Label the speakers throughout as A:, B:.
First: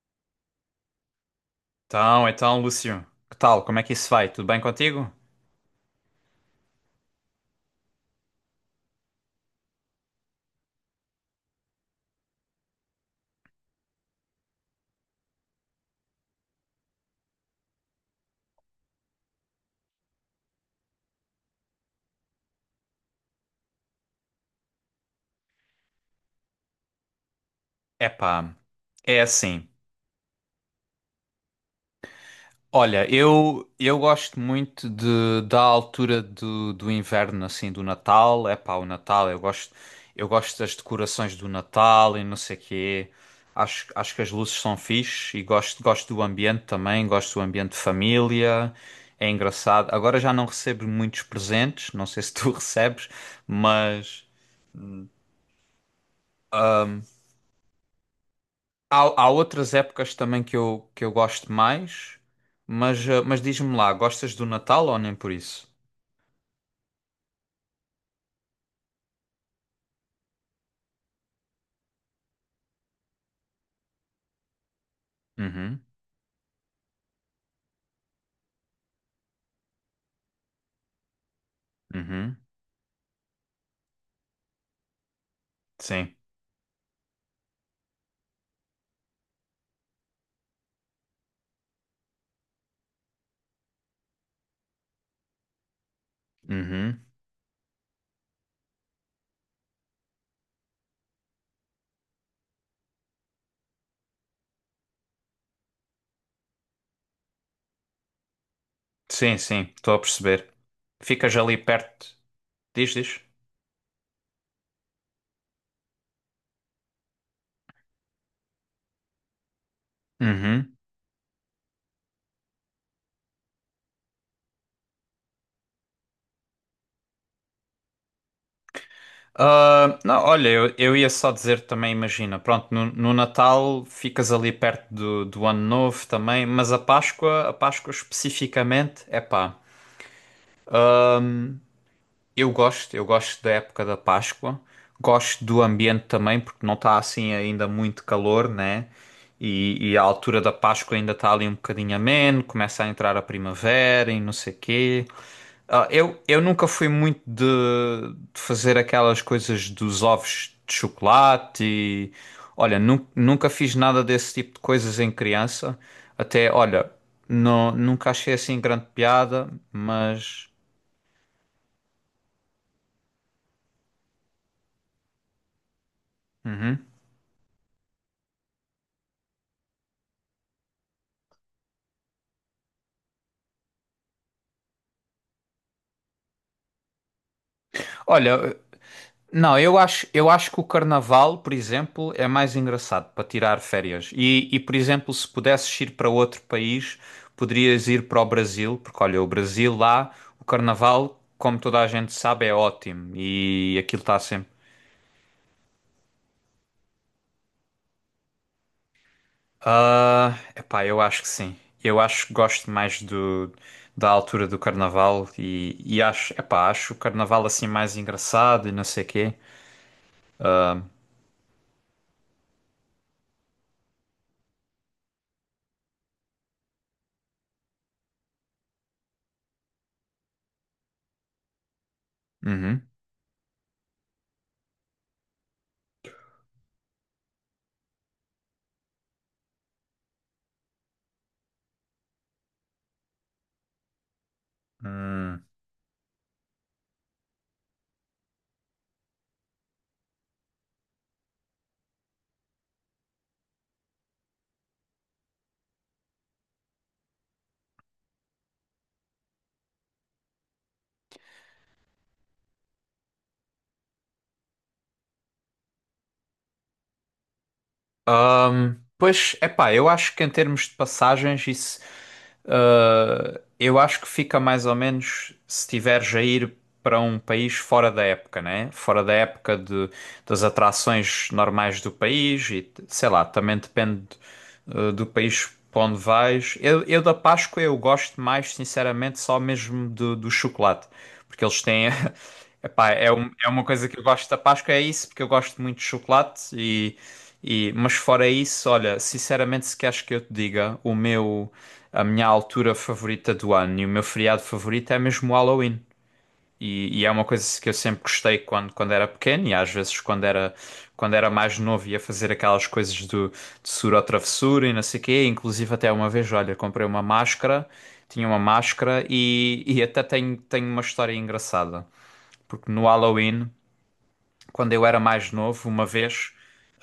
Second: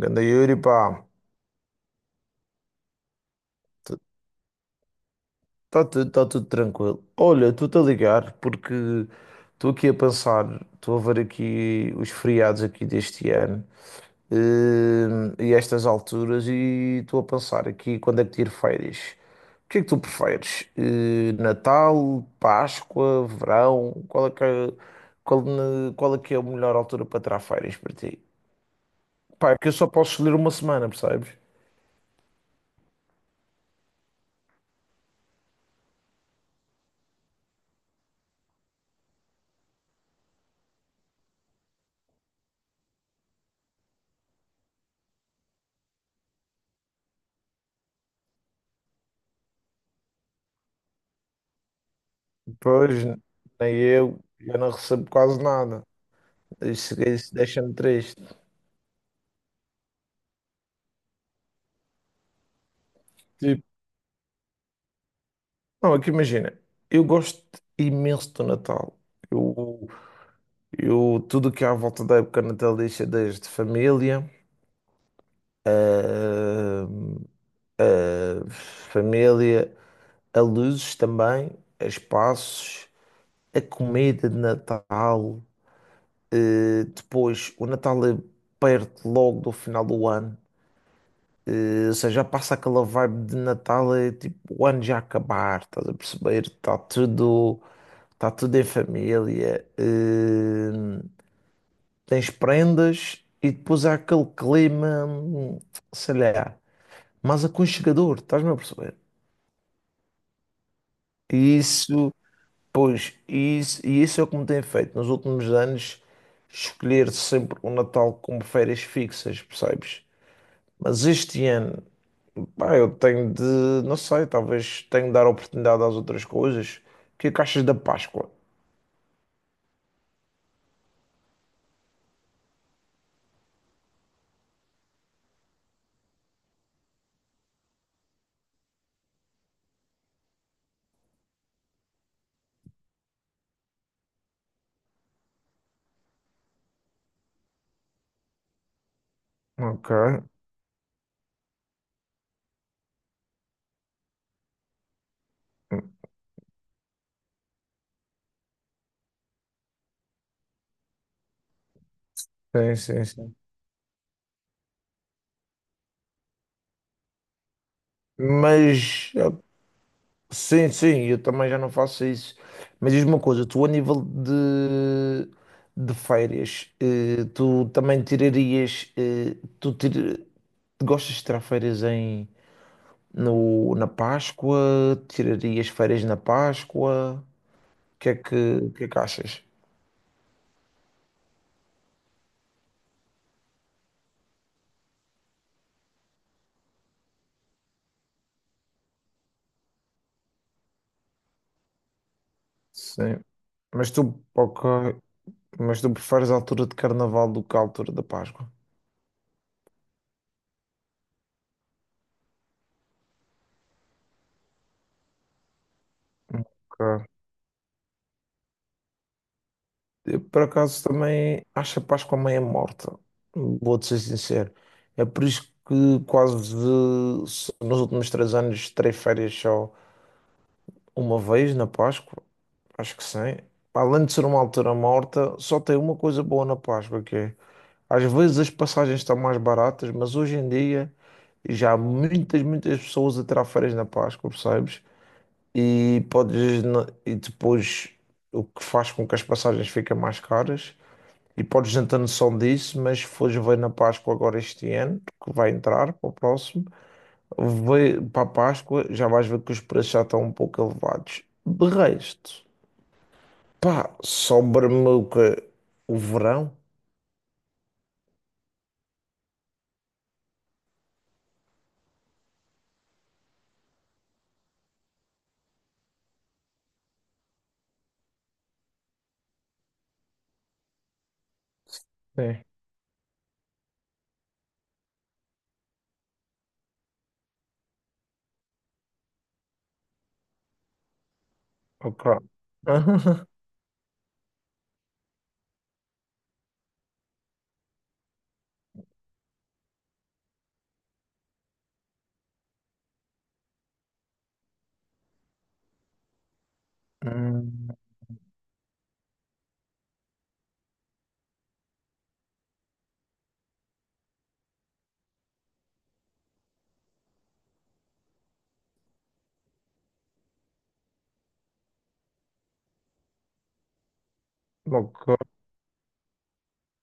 A: Ganda Yuri, pá,
B: Então, Lúcio, que tal? Como é que isso vai? Tudo bem contigo?
A: está tudo, tá tudo tranquilo. Olha, estou-te a ligar porque estou aqui a pensar, estou a ver aqui os feriados aqui deste ano e estas alturas e estou a pensar aqui quando é que tiro férias. O que é que tu preferes? Natal, Páscoa, verão? Qual é que é a melhor altura para tirar férias para ti?
B: Epá, é
A: Pá, é
B: assim.
A: que eu só posso escolher uma semana, percebes?
B: Olha, eu gosto muito da altura do inverno, assim, do Natal. Epá, o Natal, eu gosto das decorações do Natal e não sei quê. Acho que as luzes são fixe e gosto do ambiente também, gosto do ambiente de família. É engraçado. Agora já não recebo muitos presentes, não sei se tu
A: Pois,
B: recebes,
A: nem eu,
B: mas...
A: eu não recebo quase nada. Isso deixa-me triste.
B: Há outras épocas também que eu gosto mais, mas, mas
A: Tipo,
B: diz-me lá, gostas do Natal ou nem por isso?
A: não, é que imagina, eu gosto imenso do Natal. Eu, tudo que há à volta da época natalícia, desde família,
B: Uhum,
A: ah, ah, família, a luzes também, a
B: uhum,
A: espaços, a comida de Natal.
B: sim,
A: Depois, o Natal é perto logo do final do ano. Ou seja, já passa aquela vibe de Natal, é tipo o ano já acabar, estás a perceber?
B: uhum,
A: Está tudo em família. Tens prendas e depois há aquele clima, sei lá, mais aconchegador, estás-me a perceber?
B: sim, sim, estou a perceber. Ficas
A: E
B: ali
A: isso,
B: perto, diz, diz.
A: e isso é o que me tem feito nos últimos anos escolher sempre o Natal como férias fixas, percebes?
B: Uhum.
A: Mas este ano, pá, não sei, talvez tenho de dar oportunidade às outras coisas. O que é que achas da Páscoa?
B: Ah, não, olha, eu ia só dizer também, imagina, pronto, no Natal ficas ali perto do Ano Novo também, mas a Páscoa especificamente, é pá. Eu gosto da época da Páscoa, gosto do ambiente também, porque não está assim ainda muito calor, né?
A: Ok,
B: E a altura da Páscoa ainda está ali um bocadinho ameno, começa a entrar a primavera e não sei quê. Ah, eu nunca fui muito de fazer aquelas coisas dos ovos de chocolate e,
A: sim,
B: olha,
A: sim, sim.
B: nunca fiz nada desse tipo de coisas em criança. Até, olha, não, nunca achei assim grande
A: Mas, eu-
B: piada, mas.
A: sim, sim, eu também já não faço isso. Mas diz-me uma coisa, tu a nível de férias,
B: Uhum.
A: eh, tu também tirarias, eh, tu tir- gostas de tirar férias em, no, na Páscoa? Tirarias férias na Páscoa? O que é que,
B: Olha,
A: o que é que achas?
B: não, eu acho que o carnaval, por exemplo, é mais engraçado para tirar férias. E, por exemplo, se pudesses ir para outro país, poderias ir para o Brasil, porque olha, o Brasil lá, o carnaval, como toda a gente sabe, é ótimo
A: Sim.
B: e
A: Mas
B: aquilo está
A: tu,
B: sempre.
A: ok, mas tu preferes a altura de carnaval do que a altura da Páscoa?
B: Ah, epá, eu acho que sim. Eu acho que gosto mais do, da altura do carnaval e acho, epá, acho o
A: Ok.
B: carnaval assim mais engraçado e não sei quê.
A: Eu, por acaso, também acho a Páscoa meio morta. Vou-te ser sincero. É por isso que quase nos últimos três anos terei férias só. Uma vez na Páscoa,
B: Uhum.
A: acho que sim. Além de ser uma altura morta, só tem uma coisa boa na Páscoa, que é às vezes as passagens estão mais baratas, mas hoje em dia já há muitas pessoas a tirar férias na Páscoa, percebes?
B: Hum.
A: E depois o que faz com que as passagens fiquem mais caras. E podes não ter noção disso, mas se fores ver na Páscoa agora este ano, que vai entrar para o próximo. Vai para a Páscoa, já vais ver que os preços já estão um pouco elevados. De resto, pá, sobra-me o quê? O verão?
B: Pois, epá, eu acho que em termos de passagens, isso, ah, eu acho que fica mais ou menos se tiveres a ir para um país fora da época, né? Fora da época de, das atrações normais do
A: Sim.
B: país e, sei lá, também depende, do país para onde vais. Eu da Páscoa eu gosto mais, sinceramente, só mesmo do chocolate, porque eles têm...
A: Ok.
B: Epá, é, é uma coisa que eu gosto da Páscoa, é isso, porque eu gosto muito de chocolate e... E, mas fora isso, olha, sinceramente, se queres que eu te diga, a minha altura favorita do ano e o meu feriado favorito é mesmo o Halloween. E é uma coisa que
A: Hum,
B: eu sempre gostei quando era pequeno e às vezes quando era mais novo ia fazer aquelas coisas do, de sura ou travessura e não sei o quê. Inclusive até uma vez, olha, comprei uma máscara, tinha uma máscara e até tenho, tenho uma história engraçada. Porque no Halloween quando eu era
A: ok.
B: mais novo, uma vez,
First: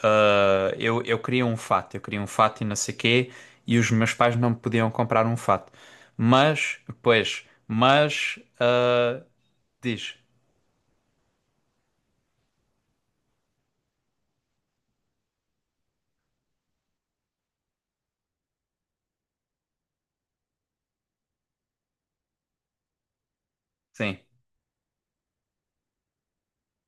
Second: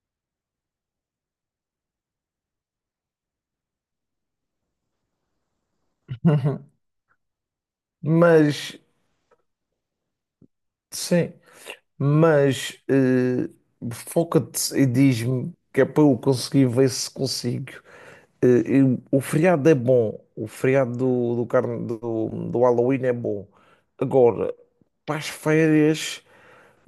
B: eu queria um fato, eu queria um fato e não sei quê, e os meus pais não me podiam comprar um fato. Mas, pois, mas,
A: Mas,
B: diz,
A: sim, mas foca-te e diz-me que é para eu conseguir ver se consigo. O feriado é bom, o feriado do Halloween é bom.
B: sim,
A: Agora, para as férias.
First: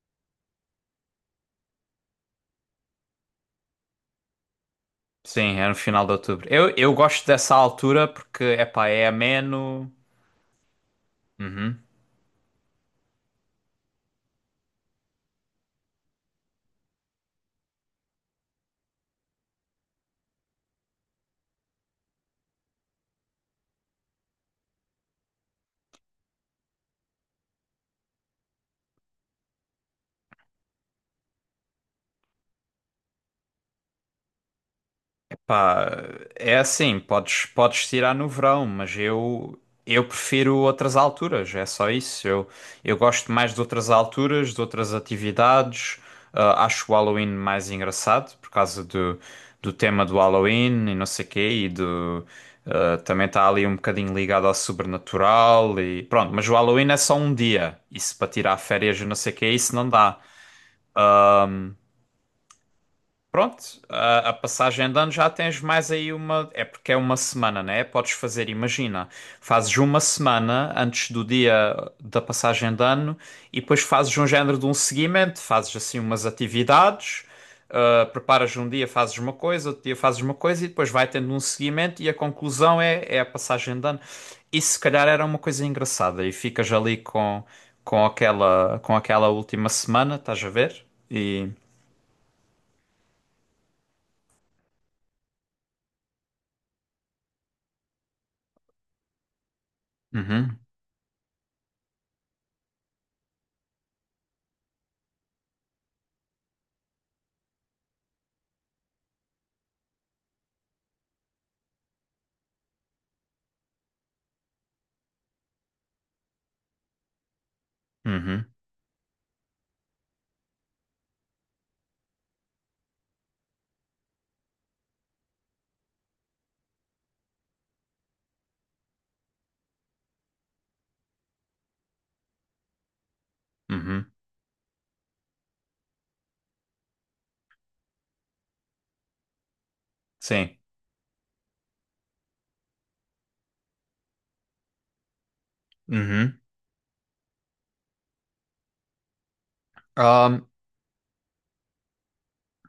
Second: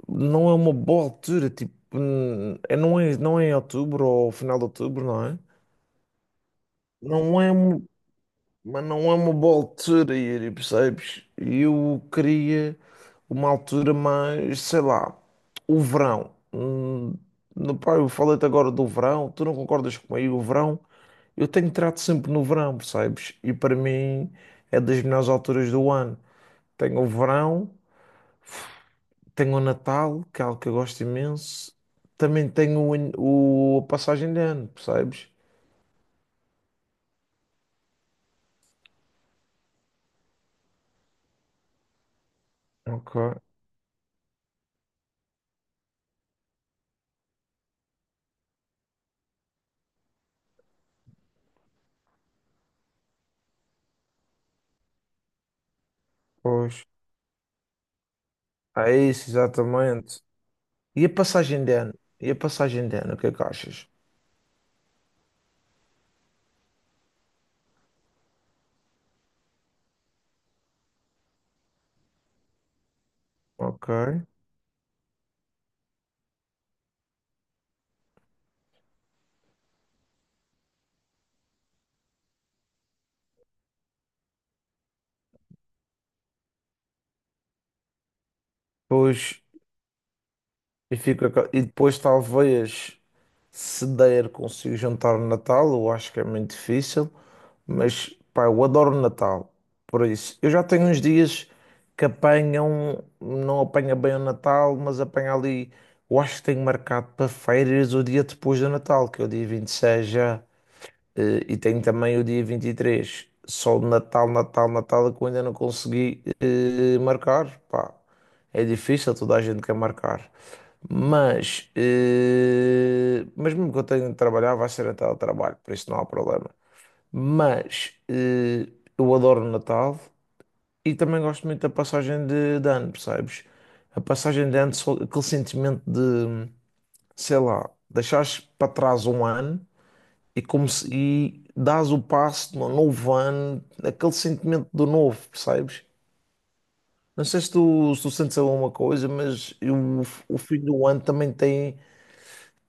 A: Não é uma boa altura, tipo, não é, não é em outubro ou final de outubro, não é?
B: sim, é no final de outubro. Eu gosto
A: Não é,
B: dessa
A: um-
B: altura porque,
A: mas
B: epá, é
A: não é uma boa
B: ameno.
A: altura, Yuri, percebes?
B: Uhum.
A: Eu queria uma altura mais, sei lá, o verão. Pá, eu falei-te agora do verão, tu não concordas comigo? O verão, eu tenho trato sempre no verão, percebes? E para mim é das melhores alturas do ano. Tenho o verão. Tenho o Natal, que é algo que eu gosto imenso. Também tenho a passagem de ano, percebes?
B: Pá, é assim, podes tirar no verão, mas eu prefiro outras alturas, é só isso. Eu
A: Ok,
B: gosto mais de outras alturas, de outras atividades. Ah, acho o Halloween mais engraçado por causa do tema do Halloween e não sei quê, também está ali um bocadinho ligado ao sobrenatural e pronto, mas o
A: pois.
B: Halloween é só um dia. Isso para tirar
A: É
B: férias e não
A: isso,
B: sei quê, isso não dá.
A: exatamente. E a passagem de ano? E a passagem de ano, o que é que
B: Pronto,
A: achas?
B: a passagem de ano já tens mais aí uma. É porque é uma semana, né? Podes fazer, imagina, fazes uma semana antes do dia da passagem de ano e depois
A: Ok.
B: fazes um género de um seguimento, fazes assim umas atividades, preparas um dia, fazes uma coisa, outro dia fazes uma coisa e depois vai tendo um seguimento e a conclusão é a passagem de ano. Isso se calhar era uma coisa engraçada e ficas ali com aquela
A: Pois,
B: última semana, estás a ver? E.
A: e depois talvez se der consigo juntar o Natal, eu acho que é muito difícil. Mas pá, eu adoro o Natal. Por isso, eu
B: Uhum,
A: já tenho uns dias que apanham, não apanha bem o Natal, mas apanha ali. Eu acho que tenho marcado para férias o dia depois do Natal, que é o dia 26 já, e tenho também o dia 23. Só o Natal, Natal, Natal, é que eu ainda não consegui marcar. Pá,
B: uhum.
A: é difícil, toda a gente quer marcar. Mas mesmo que eu tenha de trabalhar, vai ser até o trabalho, por isso não há problema. Mas eh, eu adoro o Natal e também gosto muito da passagem de ano, percebes? A
B: Uhum,
A: passagem de ano, só aquele sentimento de, sei lá, deixares para trás um ano e,
B: sim.
A: como se, e dás o passo de um novo ano, aquele sentimento do novo, percebes?
B: Uhum.
A: Não sei se tu, se tu sentes alguma coisa, mas o
B: Ahm,
A: fim do ano também tem,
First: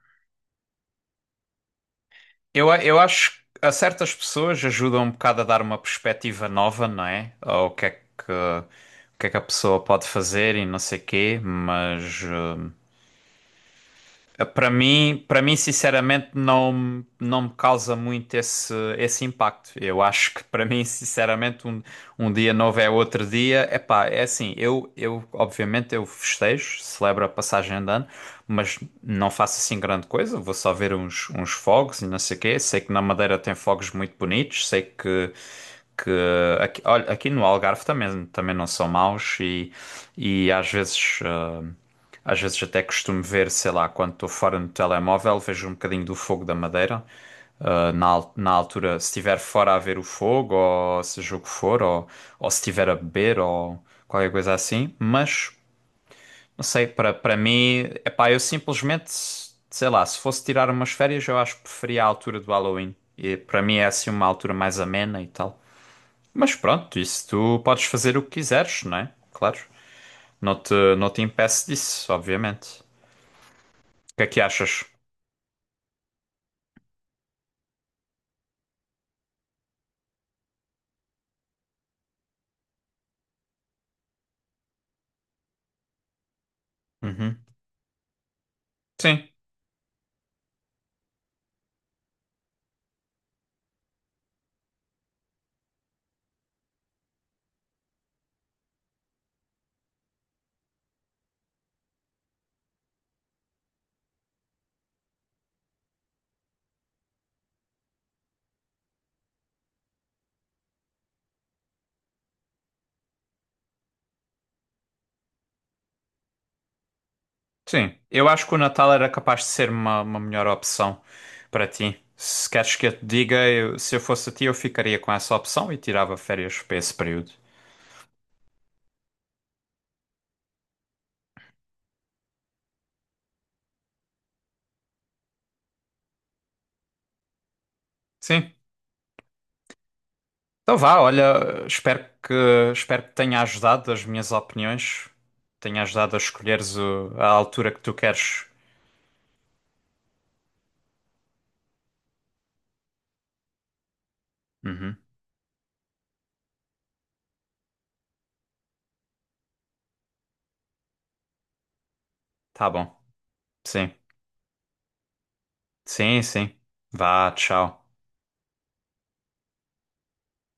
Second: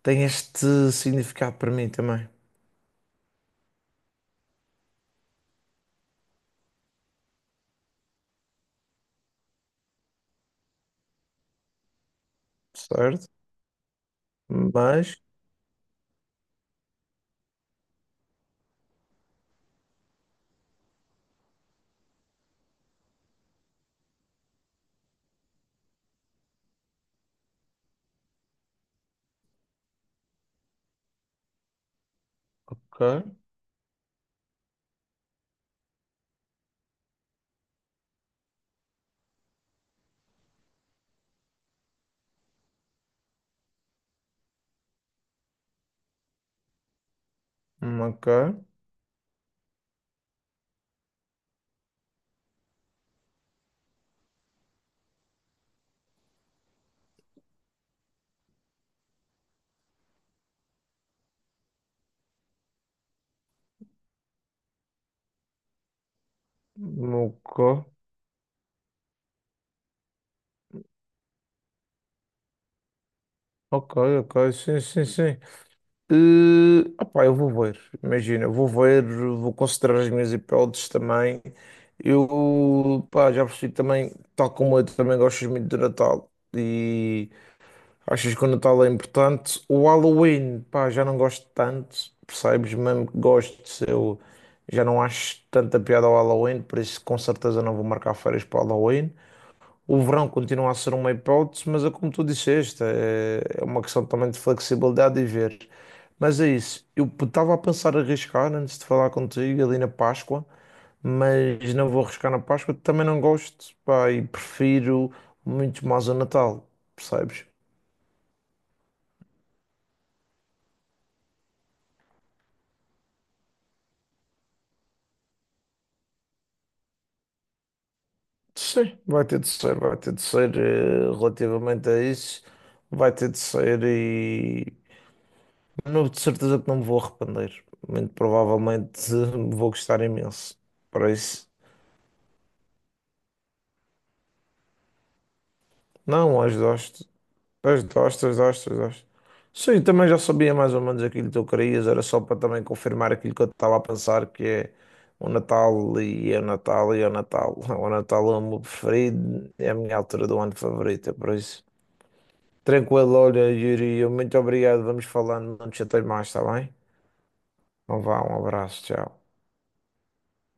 A: tem este significado para mim também,
B: eu acho que a certas pessoas ajuda um bocado a dar uma perspectiva nova, não é? Ao que é que, o que é que a pessoa pode fazer e não sei quê, mas
A: certo? Mas,
B: para mim, sinceramente, não me causa muito esse impacto. Eu acho que para mim, sinceramente, um dia novo é outro dia. Epá, é assim, eu obviamente eu festejo, celebro a passagem de ano, mas não faço assim grande coisa. Vou só ver uns fogos e não sei o quê. Sei que na
A: ok,
B: Madeira tem fogos muito bonitos. Que aqui, olha, aqui no Algarve também, também não são maus e às vezes. Às vezes até costumo ver, sei lá, quando estou fora no telemóvel, vejo um bocadinho do fogo da Madeira.
A: ok,
B: Na altura, se estiver fora a ver o fogo, ou seja o que for, ou se estiver a beber, ou qualquer coisa assim. Mas não sei, para mim, epá, eu simplesmente, sei lá, se fosse tirar umas férias, eu acho que preferia a altura do Halloween. E para mim é assim uma altura mais amena e tal. Mas pronto, isso tu
A: ok.
B: podes fazer o que quiseres, não é? Claro. Não te impeço disso, obviamente. O
A: Ok,
B: que é que
A: ok, sim,
B: achas?
A: sim, sim. Opá, eu vou ver, vou considerar as minhas hipóteses também. Eu, pá, já percebi também, tal como eu também gosto muito do Natal e
B: Uhum.
A: achas que o Natal é
B: Sim,
A: importante. O Halloween, pá, já não gosto tanto, percebes? Mesmo que gosto, eu já não acho tanta piada ao Halloween, por isso com certeza não vou marcar férias para o Halloween. O verão continua a ser uma hipótese, mas é como tu disseste, é uma questão também de flexibilidade e ver. Mas é isso. Eu estava a pensar em arriscar antes de falar contigo ali na Páscoa, mas não vou arriscar na Páscoa, também não gosto, pá, e prefiro muito mais o Natal, percebes?
B: sim. Eu acho que o Natal era capaz de ser uma melhor opção para ti. Se queres que eu te diga, se eu fosse a ti, eu ficaria com essa opção e tirava férias para esse período.
A: Sim, vai ter de ser, relativamente a isso, vai ter de ser e. Não, de certeza que não me vou arrepender. Muito
B: Sim.
A: provavelmente vou gostar imenso.
B: Então vá,
A: Para isso.
B: olha, espero que tenha ajudado as minhas opiniões, tenha ajudado a
A: Não, as
B: escolheres
A: dosto.
B: a altura que
A: As
B: tu
A: dosto, as
B: queres.
A: dosto, as dosto. Sim, também já sabia mais ou menos aquilo que tu querias. Era só para também confirmar aquilo que eu estava a pensar, que é
B: Uhum,
A: o Natal e é o Natal e é o Natal. O Natal é o meu preferido. É a minha altura do ano favorita, é por isso.
B: tá bom.
A: Tranquilo, olha,
B: Sim,
A: Yuri, eu muito obrigado. Vamos falando, não te chatei
B: sim,
A: mais, está
B: sim.
A: bem?
B: Vá, tchau.
A: Então vá, um abraço, tchau.